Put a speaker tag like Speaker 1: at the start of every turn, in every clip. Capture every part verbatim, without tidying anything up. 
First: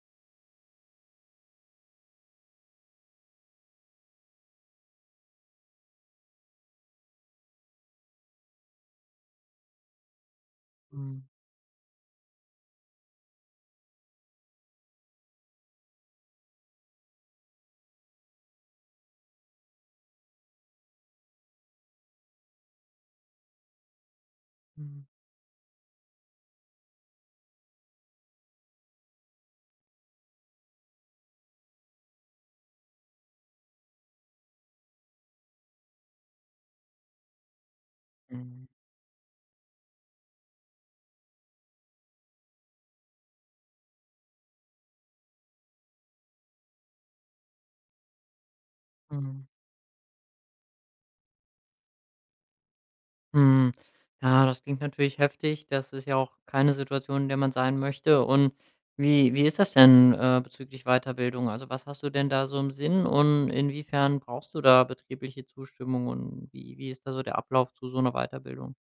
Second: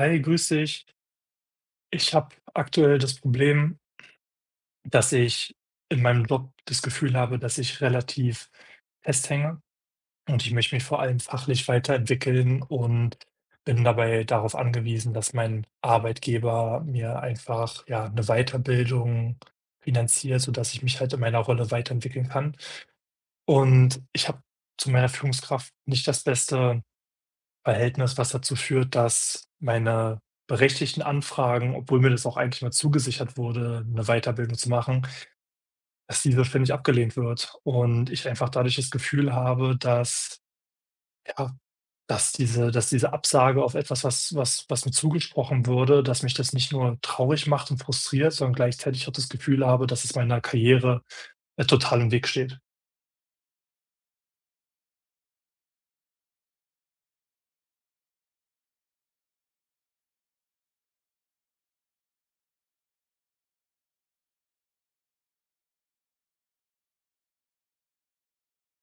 Speaker 1: Hi, grüß dich. Ich habe aktuell das Problem, dass ich in meinem Job das Gefühl habe, dass ich relativ festhänge und ich möchte mich vor allem
Speaker 2: Mhm,
Speaker 1: fachlich weiterentwickeln und bin dabei darauf angewiesen, dass mein Arbeitgeber mir einfach ja eine Weiterbildung finanziert, sodass ich mich halt in meiner Rolle weiterentwickeln kann. Und ich habe zu
Speaker 2: mhm,
Speaker 1: meiner Führungskraft nicht das beste Verhältnis, was dazu führt, dass meine berechtigten Anfragen, obwohl mir das auch eigentlich mal zugesichert wurde, eine Weiterbildung zu machen, dass diese ständig abgelehnt wird und ich einfach
Speaker 2: mhm,
Speaker 1: dadurch das Gefühl habe, dass ja, dass diese dass diese Absage auf etwas, was was was mir zugesprochen würde, dass mich das nicht nur traurig macht und frustriert, sondern gleichzeitig auch das
Speaker 2: mhm,
Speaker 1: Gefühl habe, dass es meiner Karriere äh, total im Weg steht.
Speaker 2: mhm. Ja, das klingt natürlich heftig. Das ist ja auch keine Situation, in der man sein möchte. Und wie wie ist das denn, äh, bezüglich Weiterbildung? Also, was hast du denn da so im Sinn und inwiefern brauchst du da betriebliche Zustimmung und wie wie ist da so der Ablauf zu so einer Weiterbildung?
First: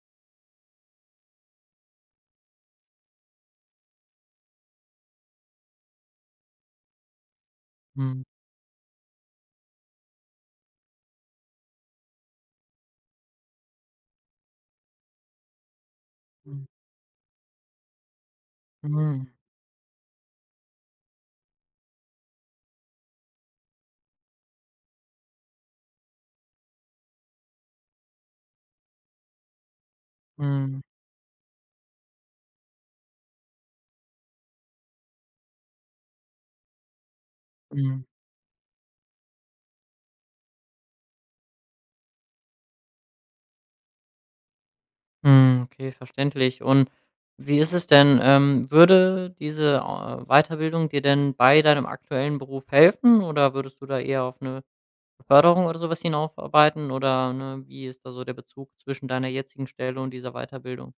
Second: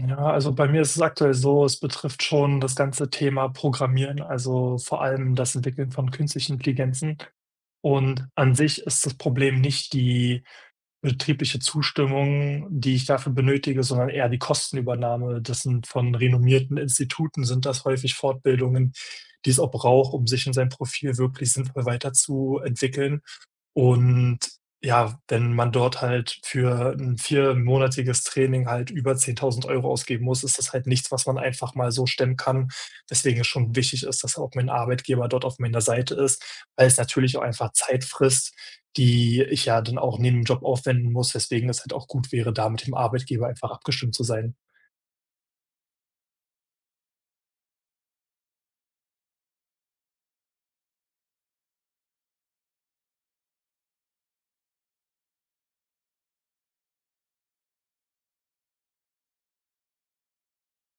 Speaker 1: Ja, also bei mir ist es aktuell so, es betrifft schon das ganze Thema Programmieren, also vor allem das Entwickeln von künstlichen Intelligenzen.
Speaker 2: Mhm,
Speaker 1: Und an sich ist das Problem nicht die betriebliche Zustimmung, die ich dafür benötige, sondern eher die Kostenübernahme. Das sind von
Speaker 2: mhm,
Speaker 1: renommierten Instituten sind das häufig Fortbildungen,
Speaker 2: mhm,
Speaker 1: die es auch braucht, um sich in seinem Profil wirklich sinnvoll weiterzuentwickeln. Und ja, wenn man dort halt für ein viermonatiges Training halt über zehntausend Euro ausgeben muss, ist das
Speaker 2: mhm,
Speaker 1: halt nichts, was man einfach mal so stemmen kann. Deswegen es schon wichtig ist, dass auch mein Arbeitgeber dort auf meiner Seite ist, weil es natürlich auch einfach
Speaker 2: mhm.
Speaker 1: Zeit frisst, die ich ja dann auch neben dem Job aufwenden muss, weswegen es halt auch gut wäre, da mit dem Arbeitgeber einfach abgestimmt zu sein.
Speaker 2: Hm, okay, verständlich. Und wie ist es denn, ähm, würde diese, äh, Weiterbildung dir denn bei deinem aktuellen Beruf helfen oder würdest du da eher auf eine Beförderung oder sowas hinaufarbeiten oder, ne, wie ist da so der Bezug zwischen deiner jetzigen Stelle und dieser Weiterbildung?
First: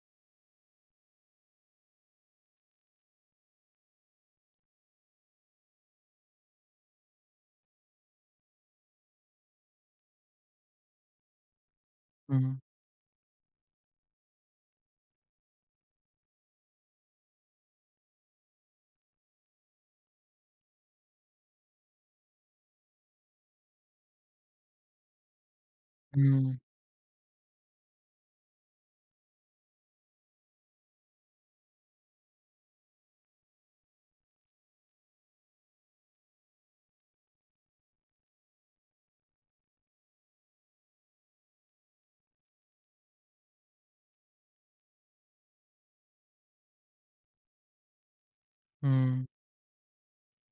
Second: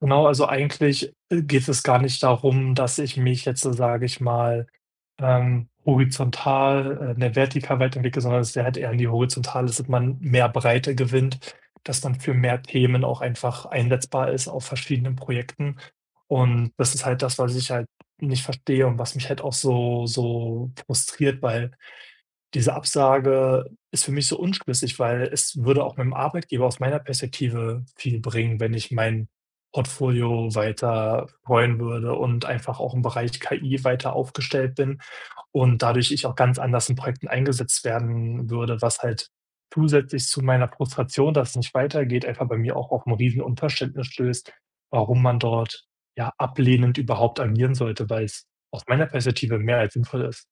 Speaker 1: Genau, also eigentlich äh, geht es gar nicht darum, dass ich mich jetzt, so sage ich mal, Ähm, horizontal, äh, 'ne vertikal weiterentwickelt, sondern dass der halt eher in die Horizontale ist, dass man mehr Breite gewinnt, dass man für
Speaker 2: Mhm,
Speaker 1: mehr Themen auch einfach einsetzbar ist auf verschiedenen Projekten. Und das ist halt das, was ich halt nicht verstehe und was mich halt auch so so frustriert, weil diese Absage ist für mich so unschlüssig, weil es würde auch meinem
Speaker 2: mhm,
Speaker 1: Arbeitgeber aus meiner Perspektive viel bringen, wenn ich mein Portfolio weiter streuen würde und einfach auch im Bereich K I weiter aufgestellt bin und dadurch ich auch ganz anders in Projekten eingesetzt werden würde, was halt zusätzlich zu meiner Frustration, dass es nicht weitergeht, einfach bei mir auch auf ein riesen Unverständnis stößt, warum man dort, ja, ablehnend überhaupt agieren sollte, weil es aus meiner
Speaker 2: mhm.
Speaker 1: Perspektive mehr als sinnvoll ist.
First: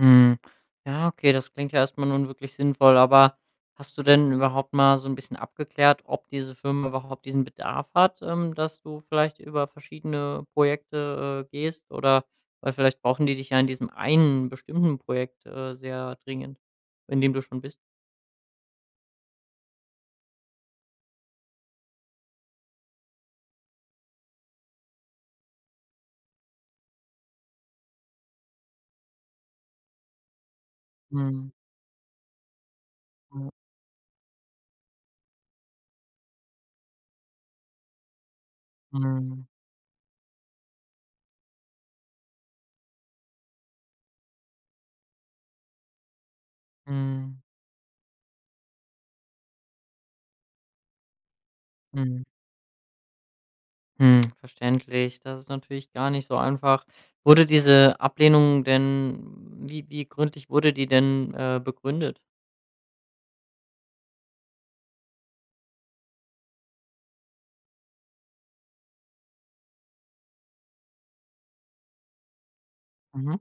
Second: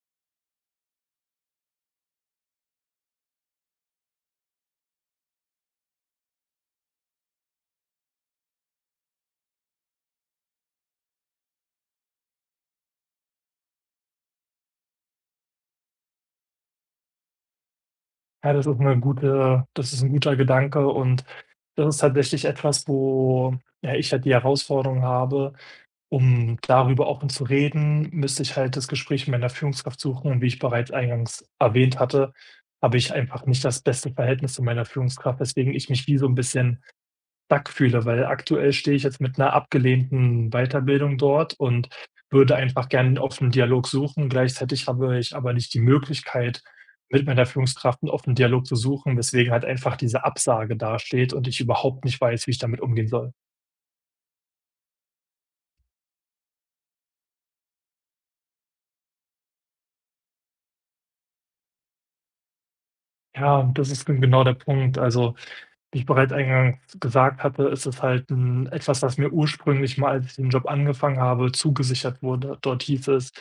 Speaker 2: Hm. Ja, okay, das klingt ja erstmal nun wirklich sinnvoll, aber hast du denn überhaupt mal so ein bisschen abgeklärt, ob diese Firma überhaupt diesen Bedarf hat, ähm, dass du vielleicht über verschiedene Projekte, äh, gehst, oder weil vielleicht brauchen die dich ja in diesem einen bestimmten Projekt, äh, sehr dringend, in dem du schon bist?
Speaker 1: Ja, das ist 'ne gute das ist ein guter Gedanke und das ist tatsächlich etwas, wo, ja, ich halt die Herausforderung habe. Um darüber offen zu reden, müsste ich halt das Gespräch mit meiner Führungskraft suchen und wie ich bereits eingangs
Speaker 2: Mhm.
Speaker 1: erwähnt hatte, habe ich einfach
Speaker 2: Mhm.
Speaker 1: nicht das beste Verhältnis zu meiner Führungskraft, weswegen ich mich wie so ein bisschen stuck fühle, weil aktuell stehe ich jetzt mit
Speaker 2: Mhm.
Speaker 1: einer abgelehnten Weiterbildung dort und würde einfach gerne einen offenen Dialog suchen. Gleichzeitig habe ich aber nicht die Möglichkeit, mit
Speaker 2: Mhm.
Speaker 1: meiner Führungskraft einen offenen Dialog zu suchen, weswegen halt einfach diese Absage dasteht und ich überhaupt nicht
Speaker 2: Mhm.
Speaker 1: weiß, wie ich damit umgehen soll.
Speaker 2: Hm, verständlich. Das ist natürlich gar nicht so einfach. Wurde diese Ablehnung denn wie wie gründlich wurde die denn, äh, begründet?
Speaker 1: Ja, das ist gen genau der Punkt. Also, wie ich bereits eingangs gesagt hatte, ist es halt 'n etwas, was mir ursprünglich mal, als ich den Job angefangen habe, zugesichert wurde. Dort hieß es:
Speaker 2: Mhm.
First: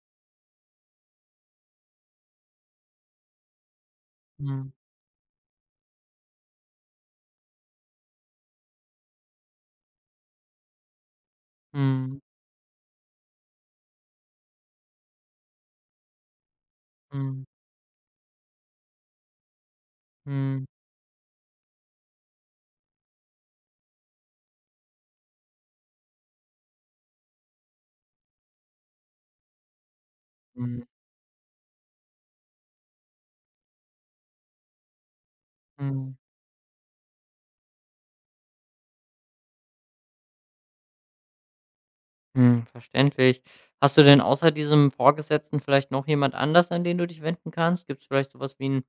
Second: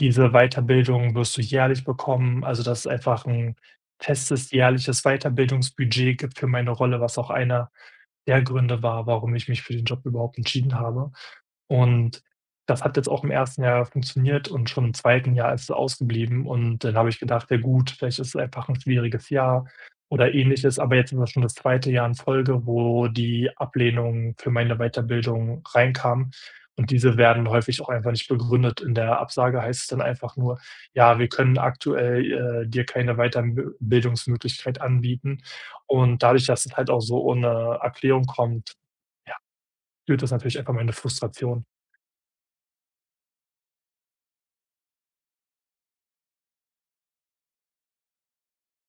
Speaker 1: „Diese Weiterbildung wirst du jährlich bekommen." Also, dass es einfach ein festes
Speaker 2: Mhm.
Speaker 1: jährliches Weiterbildungsbudget gibt für meine Rolle, was auch einer der Gründe war, warum ich mich für den Job überhaupt entschieden habe.
Speaker 2: Mhm.
Speaker 1: Und das hat jetzt auch im ersten Jahr funktioniert und schon im zweiten Jahr ist es ausgeblieben. Und dann habe ich
Speaker 2: Mhm.
Speaker 1: gedacht: „Ja gut, vielleicht ist es einfach ein schwieriges Jahr oder
Speaker 2: Mhm.
Speaker 1: Ähnliches." Aber jetzt ist das schon das zweite Jahr in Folge, wo die Ablehnung für meine Weiterbildung reinkam. Und diese werden häufig auch einfach nicht begründet. In der Absage heißt es dann einfach nur:
Speaker 2: Mhm.
Speaker 1: „Ja, wir können aktuell äh, dir keine Weiterbildungsmöglichkeit anbieten."
Speaker 2: Mhm.
Speaker 1: Und dadurch, dass es halt auch so ohne Erklärung kommt, ja, spürt das natürlich einfach meine Frustration.
Speaker 2: Mhm. Verständlich. Hast du denn außer diesem Vorgesetzten vielleicht noch jemand anders, an den du dich wenden kannst? Gibt es vielleicht so was wie 'n,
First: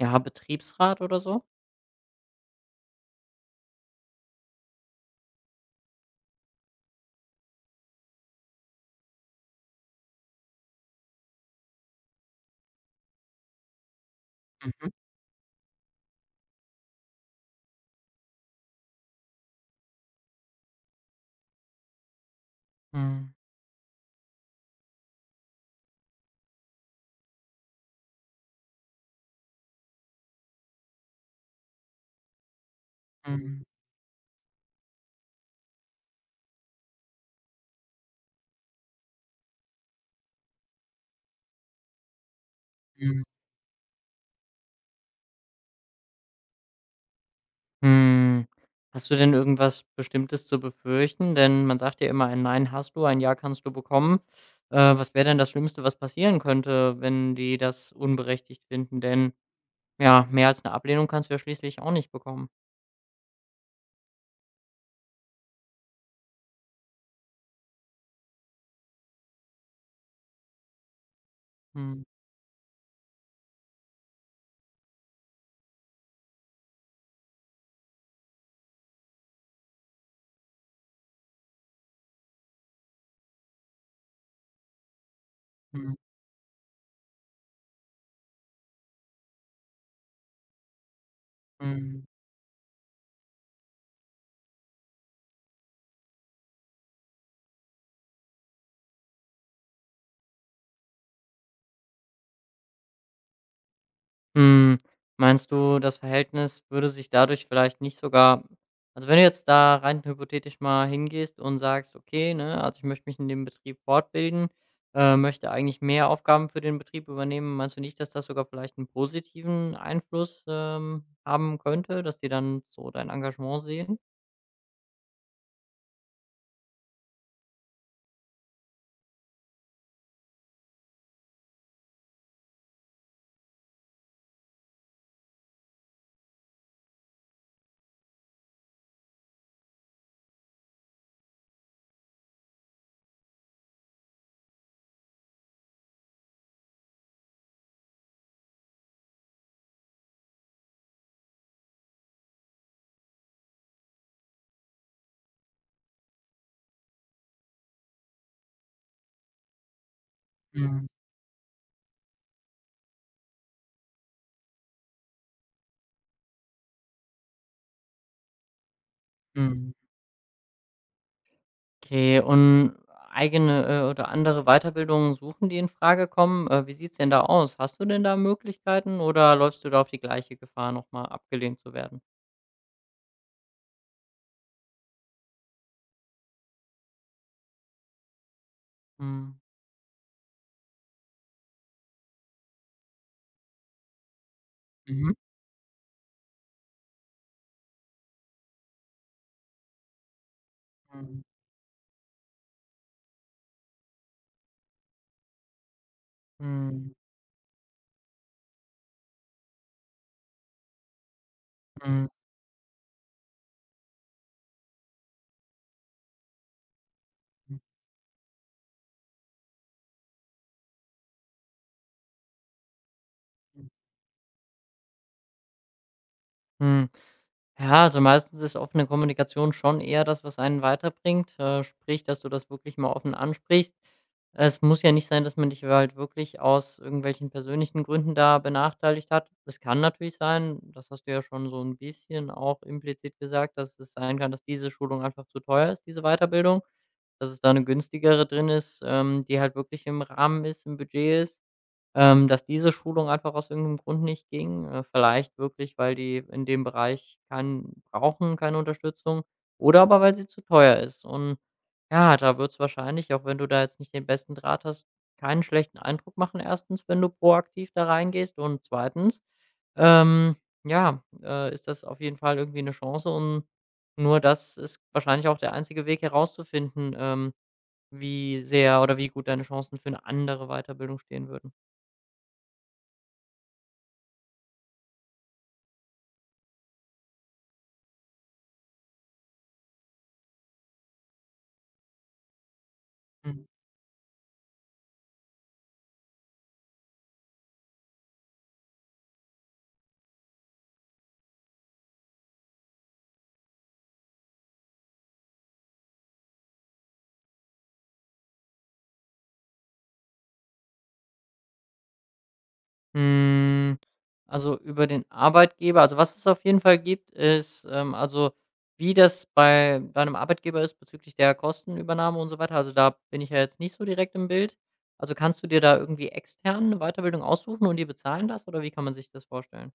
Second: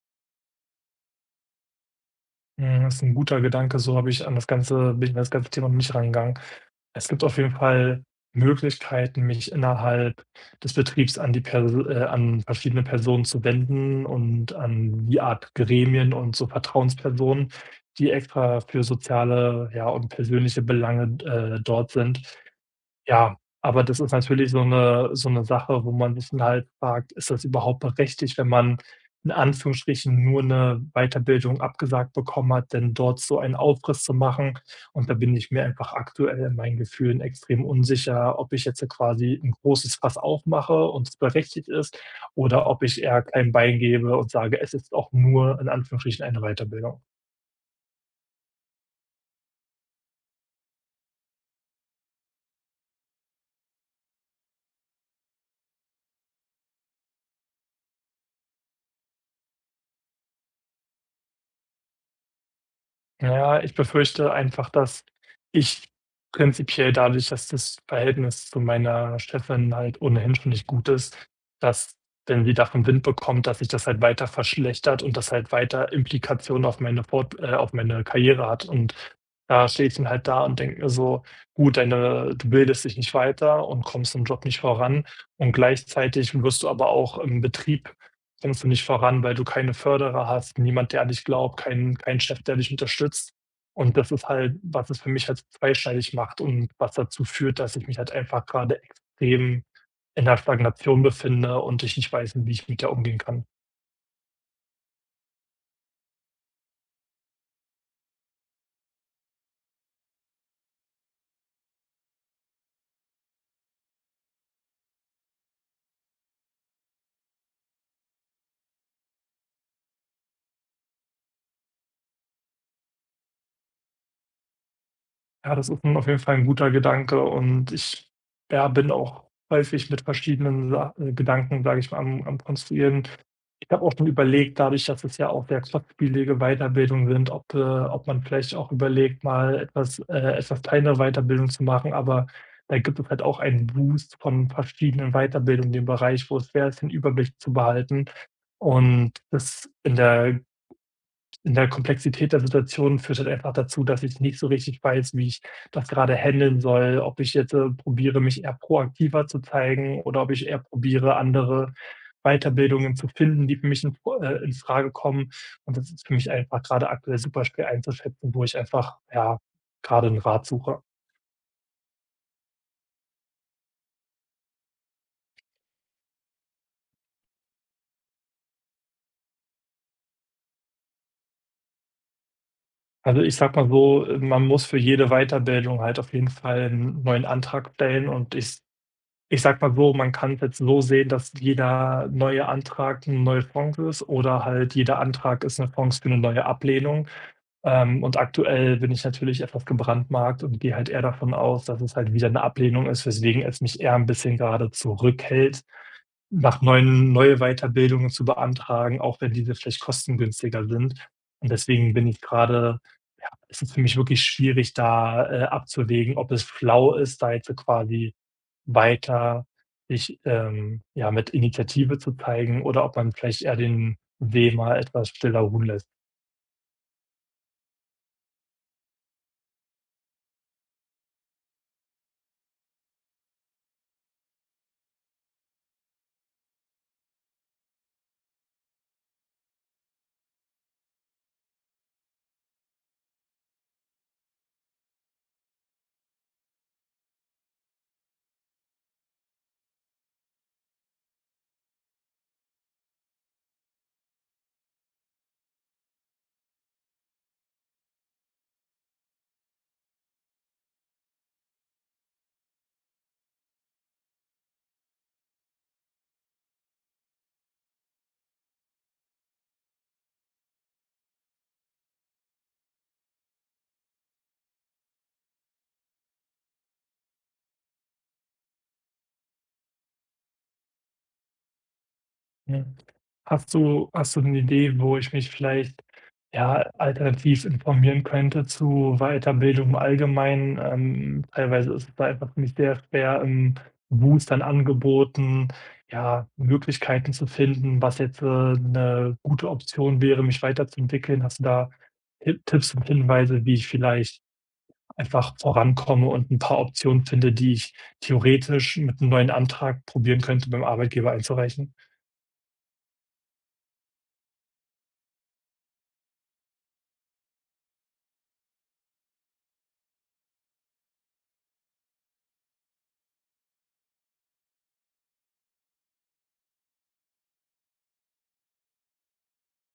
Speaker 2: ja, Betriebsrat oder so?
Speaker 1: Mhm, das ist ein guter Gedanke, so habe ich an das ganze bin ich an das ganze Thema noch nicht rangegangen. Es gibt auf jeden Fall Möglichkeiten, mich innerhalb des Betriebs an die Perso äh, an verschiedene Personen zu wenden und
Speaker 2: Mhm.
Speaker 1: an die Art Gremien und so Vertrauenspersonen, die extra für soziale, ja, und persönliche Belange äh, dort sind.
Speaker 2: Mhm.
Speaker 1: Ja, aber das ist natürlich so eine so eine Sache, wo man sich dann halt fragt: „Ist das überhaupt berechtigt, wenn man in Anführungsstrichen nur eine Weiterbildung abgesagt bekommen hat, denn dort so einen
Speaker 2: Mhm.
Speaker 1: Aufriss zu machen?" Und da bin ich mir einfach aktuell in meinen Gefühlen extrem unsicher, ob ich jetzt quasi ein großes Fass aufmache und es berechtigt ist oder ob ich
Speaker 2: Mhm.
Speaker 1: eher kein Bein gebe und sage: „Es ist auch nur in Anführungsstrichen eine Weiterbildung."
Speaker 2: Mhm. Hast du denn irgendwas Bestimmtes zu befürchten? Denn man sagt ja immer: „Ein Nein hast du, ein Ja kannst du bekommen." Äh, was wäre denn das Schlimmste, was passieren könnte, wenn die das unberechtigt finden? Denn, ja, mehr als eine Ablehnung kannst du ja schließlich auch nicht bekommen.
Speaker 1: Ja, ich befürchte einfach, dass ich prinzipiell dadurch, dass das Verhältnis zu meiner Chefin halt ohnehin schon nicht gut ist, dass,
Speaker 2: Mhm,
Speaker 1: wenn sie davon Wind bekommt, dass sich das halt weiter verschlechtert und das halt weiter Implikationen auf meine Fort äh, auf meine Karriere hat. Und da stehe ich dann halt da und denke mir so: „Gut, deine du bildest dich nicht weiter und kommst im Job nicht voran und
Speaker 2: mhm,
Speaker 1: gleichzeitig wirst du aber auch im Betrieb kommst du nicht voran, weil du keine Förderer hast, niemand, der an dich glaubt, kein
Speaker 2: mhm.
Speaker 1: keinen Chef, der dich unterstützt. Und das ist halt, was es für mich halt zweischneidig macht und was dazu führt, dass ich mich halt einfach gerade extrem in der Stagnation befinde und ich nicht weiß, wie ich mit der umgehen kann.
Speaker 2: Hm, meinst du, das Verhältnis würde sich dadurch vielleicht nicht sogar, also, wenn du jetzt da rein hypothetisch mal hingehst und sagst: „Okay, ne, also, ich möchte mich in dem Betrieb fortbilden, äh, möchte eigentlich mehr Aufgaben für den Betrieb übernehmen." Meinst du nicht, dass das sogar vielleicht einen positiven Einfluss, ähm, haben könnte, dass die dann so dein Engagement sehen?
Speaker 1: Ja, das ist 'n auf jeden Fall ein guter Gedanke und ich, ja, bin auch häufig mit verschiedenen Sa äh, Gedanken, sage ich mal, am am Konstruieren. Ich habe auch schon überlegt, dadurch, dass es ja auch sehr kostspielige Weiterbildungen sind, ob äh, ob man vielleicht auch überlegt, mal etwas äh, etwas kleinere Weiterbildung zu machen, aber da gibt es halt auch einen Boost von verschiedenen Weiterbildungen in dem Bereich, wo es schwer ist, den Überblick zu behalten. Und das in der in der Komplexität der Situation führt halt einfach dazu, dass ich nicht so richtig weiß, wie ich das gerade handeln soll, ob ich jetzt äh, probiere, mich eher proaktiver zu zeigen oder ob ich eher
Speaker 2: Mhm,
Speaker 1: probiere, andere Weiterbildungen zu finden, die für mich in Fr äh, infrage kommen. Und das ist für mich einfach gerade aktuell super schwer einzuschätzen, wo ich einfach, ja,
Speaker 2: mhm.
Speaker 1: gerade einen Rat suche.
Speaker 2: Okay, und eigene, äh, oder andere Weiterbildungen suchen, die in Frage kommen? Äh, wie sieht's denn da aus? Hast du denn da Möglichkeiten oder läufst du da auf die gleiche Gefahr, noch mal abgelehnt zu werden?
Speaker 1: Also, ich sag mal so, man muss für jede Weiterbildung halt auf jeden Fall einen neuen Antrag stellen und ich
Speaker 2: Mhm.
Speaker 1: Ich sag mal so, man kann es jetzt so sehen, dass jeder neue Antrag eine neue Chance ist oder halt jeder
Speaker 2: Mhm.
Speaker 1: Antrag ist eine Chance für eine neue Ablehnung. Ähm, und aktuell bin ich natürlich etwas gebrandmarkt und gehe halt eher
Speaker 2: Mhm.
Speaker 1: davon aus, dass es halt wieder eine Ablehnung ist, weswegen es mich eher ein bisschen gerade zurückhält, nach
Speaker 2: Mhm.
Speaker 1: neuen neue Weiterbildungen zu beantragen, auch wenn diese vielleicht kostengünstiger sind. Und deswegen
Speaker 2: Mhm.
Speaker 1: bin ich gerade, ja, es ist für mich wirklich schwierig, da äh, abzuwägen, ob es schlau ist, da jetzt so quasi weiter sich ähm, ja, mit Initiative zu zeigen oder ob man vielleicht eher
Speaker 2: Mhm.
Speaker 1: den See mal etwas stiller ruhen lässt,
Speaker 2: Mhm. Ja, also meistens ist offene Kommunikation schon eher das, was einen weiterbringt. Äh, sprich, dass du das wirklich mal offen ansprichst. Es muss ja nicht sein, dass man dich halt wirklich aus irgendwelchen persönlichen Gründen da benachteiligt hat. Es kann natürlich sein, das hast du ja schon so ein bisschen auch implizit gesagt, dass es sein kann, dass diese Schulung einfach zu teuer ist, diese Weiterbildung, dass es da eine günstigere drin ist, ähm, die halt wirklich im Rahmen ist, im Budget ist. Ähm, dass diese Schulung einfach aus irgendeinem Grund nicht ging, äh, vielleicht wirklich, weil die in dem Bereich keinen brauchen, keine Unterstützung oder aber weil sie zu teuer ist. Und ja, da wird es wahrscheinlich, auch wenn du da jetzt nicht den besten Draht hast, keinen schlechten Eindruck machen, erstens, wenn du proaktiv da reingehst, und zweitens, ähm, ja, äh, ist das auf jeden Fall irgendwie eine Chance, und nur das ist wahrscheinlich auch der einzige Weg herauszufinden, ähm, wie sehr oder wie gut deine Chancen für eine andere Weiterbildung stehen würden.
Speaker 1: ne? Hast du hast du eine Idee, wo ich mich vielleicht, ja, alternativ informieren könnte zu Weiterbildung im Allgemeinen? Ähm, teilweise ist es da einfach für mich sehr schwer,
Speaker 2: Hm.
Speaker 1: in Boostern-Angeboten, ja, Möglichkeiten zu finden, was jetzt äh, 'ne gute Option wäre, mich weiterzuentwickeln. Hast du da Hi Tipps und Hinweise, wie ich vielleicht einfach vorankomme und ein paar Optionen finde, die ich theoretisch mit einem neuen Antrag probieren könnte, beim Arbeitgeber einzureichen.
Speaker 2: Hm, also, über den Arbeitgeber, also, was es auf jeden Fall gibt, ist, ähm, also, wie das bei deinem Arbeitgeber ist bezüglich der Kostenübernahme und so weiter. Also, da bin ich ja jetzt nicht so direkt im Bild. Also, kannst du dir da irgendwie extern 'ne Weiterbildung aussuchen und die bezahlen das, oder wie kann man sich das vorstellen?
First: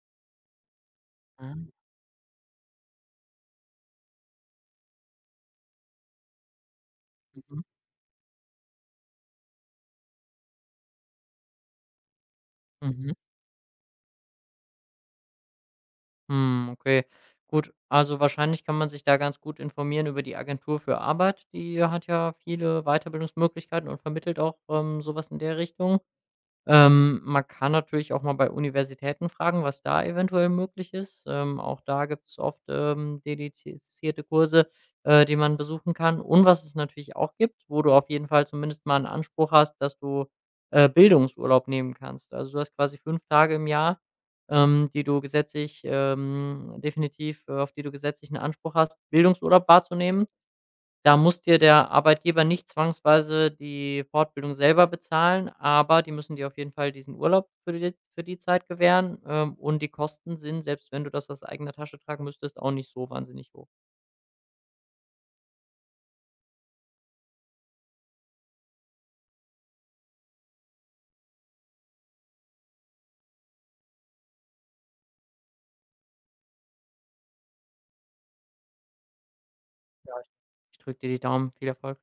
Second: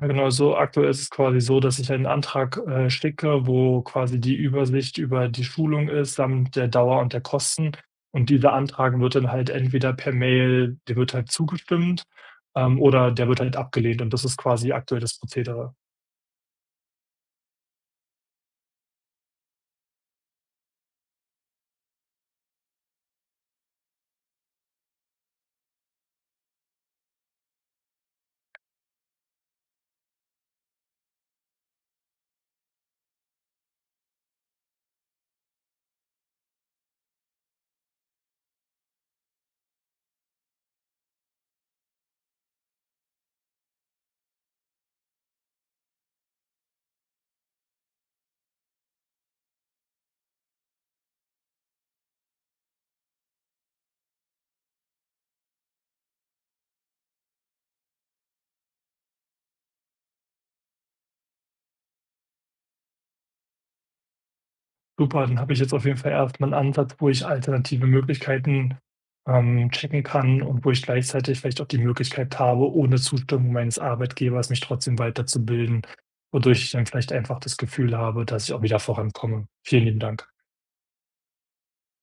Speaker 1: Ja genau, so aktuell ist es quasi
Speaker 2: Ah,
Speaker 1: so,
Speaker 2: mhm,
Speaker 1: dass ich einen Antrag äh, schicke, wo quasi die Übersicht über die Schulung ist samt der Dauer und der Kosten. Und dieser Antrag wird dann halt entweder per Mail, der wird halt zugestimmt, ähm, oder
Speaker 2: mhm.
Speaker 1: der wird halt abgelehnt und das ist quasi aktuell das Prozedere.
Speaker 2: Hm, okay. Gut, also, wahrscheinlich kann man sich da ganz gut informieren über die Agentur für Arbeit. Die hat ja viele Weiterbildungsmöglichkeiten und vermittelt auch, ähm, so in der Richtung. Ähm, man kann natürlich auch mal bei Universitäten fragen, was da eventuell möglich ist. Ähm, auch da gibt es oft, ähm, dedizierte Kurse, äh, die man besuchen kann. Und was es natürlich auch gibt, wo du auf jeden Fall zumindest mal einen Anspruch hast, dass du, äh, Bildungsurlaub nehmen kannst. Also, du hast quasi fünf Tage im Jahr, ähm, die du gesetzlich, ähm definitiv, äh auf die du gesetzlichen Anspruch hast, Bildungsurlaub wahrzunehmen. Da muss dir der Arbeitgeber nicht zwangsweise die Fortbildung selber bezahlen, aber die müssen dir auf jeden Fall diesen Urlaub für die für die Zeit gewähren, ähm, und die Kosten sind, selbst wenn du das aus eigener Tasche tragen müsstest, auch nicht so wahnsinnig hoch.
Speaker 1: Super, dann habe ich jetzt auf jeden Fall erstmal einen Ansatz, wo ich alternative Möglichkeiten ähm, checken kann und wo ich gleichzeitig vielleicht auch die Möglichkeit habe, ohne Zustimmung meines Arbeitgebers mich trotzdem weiterzubilden, wodurch ich dann vielleicht einfach das Gefühl habe, dass ich auch wieder vorankomme. Vielen lieben
Speaker 2: Ja. ich
Speaker 1: Dank.
Speaker 2: Ich drücke dir die Daumen. Viel Erfolg.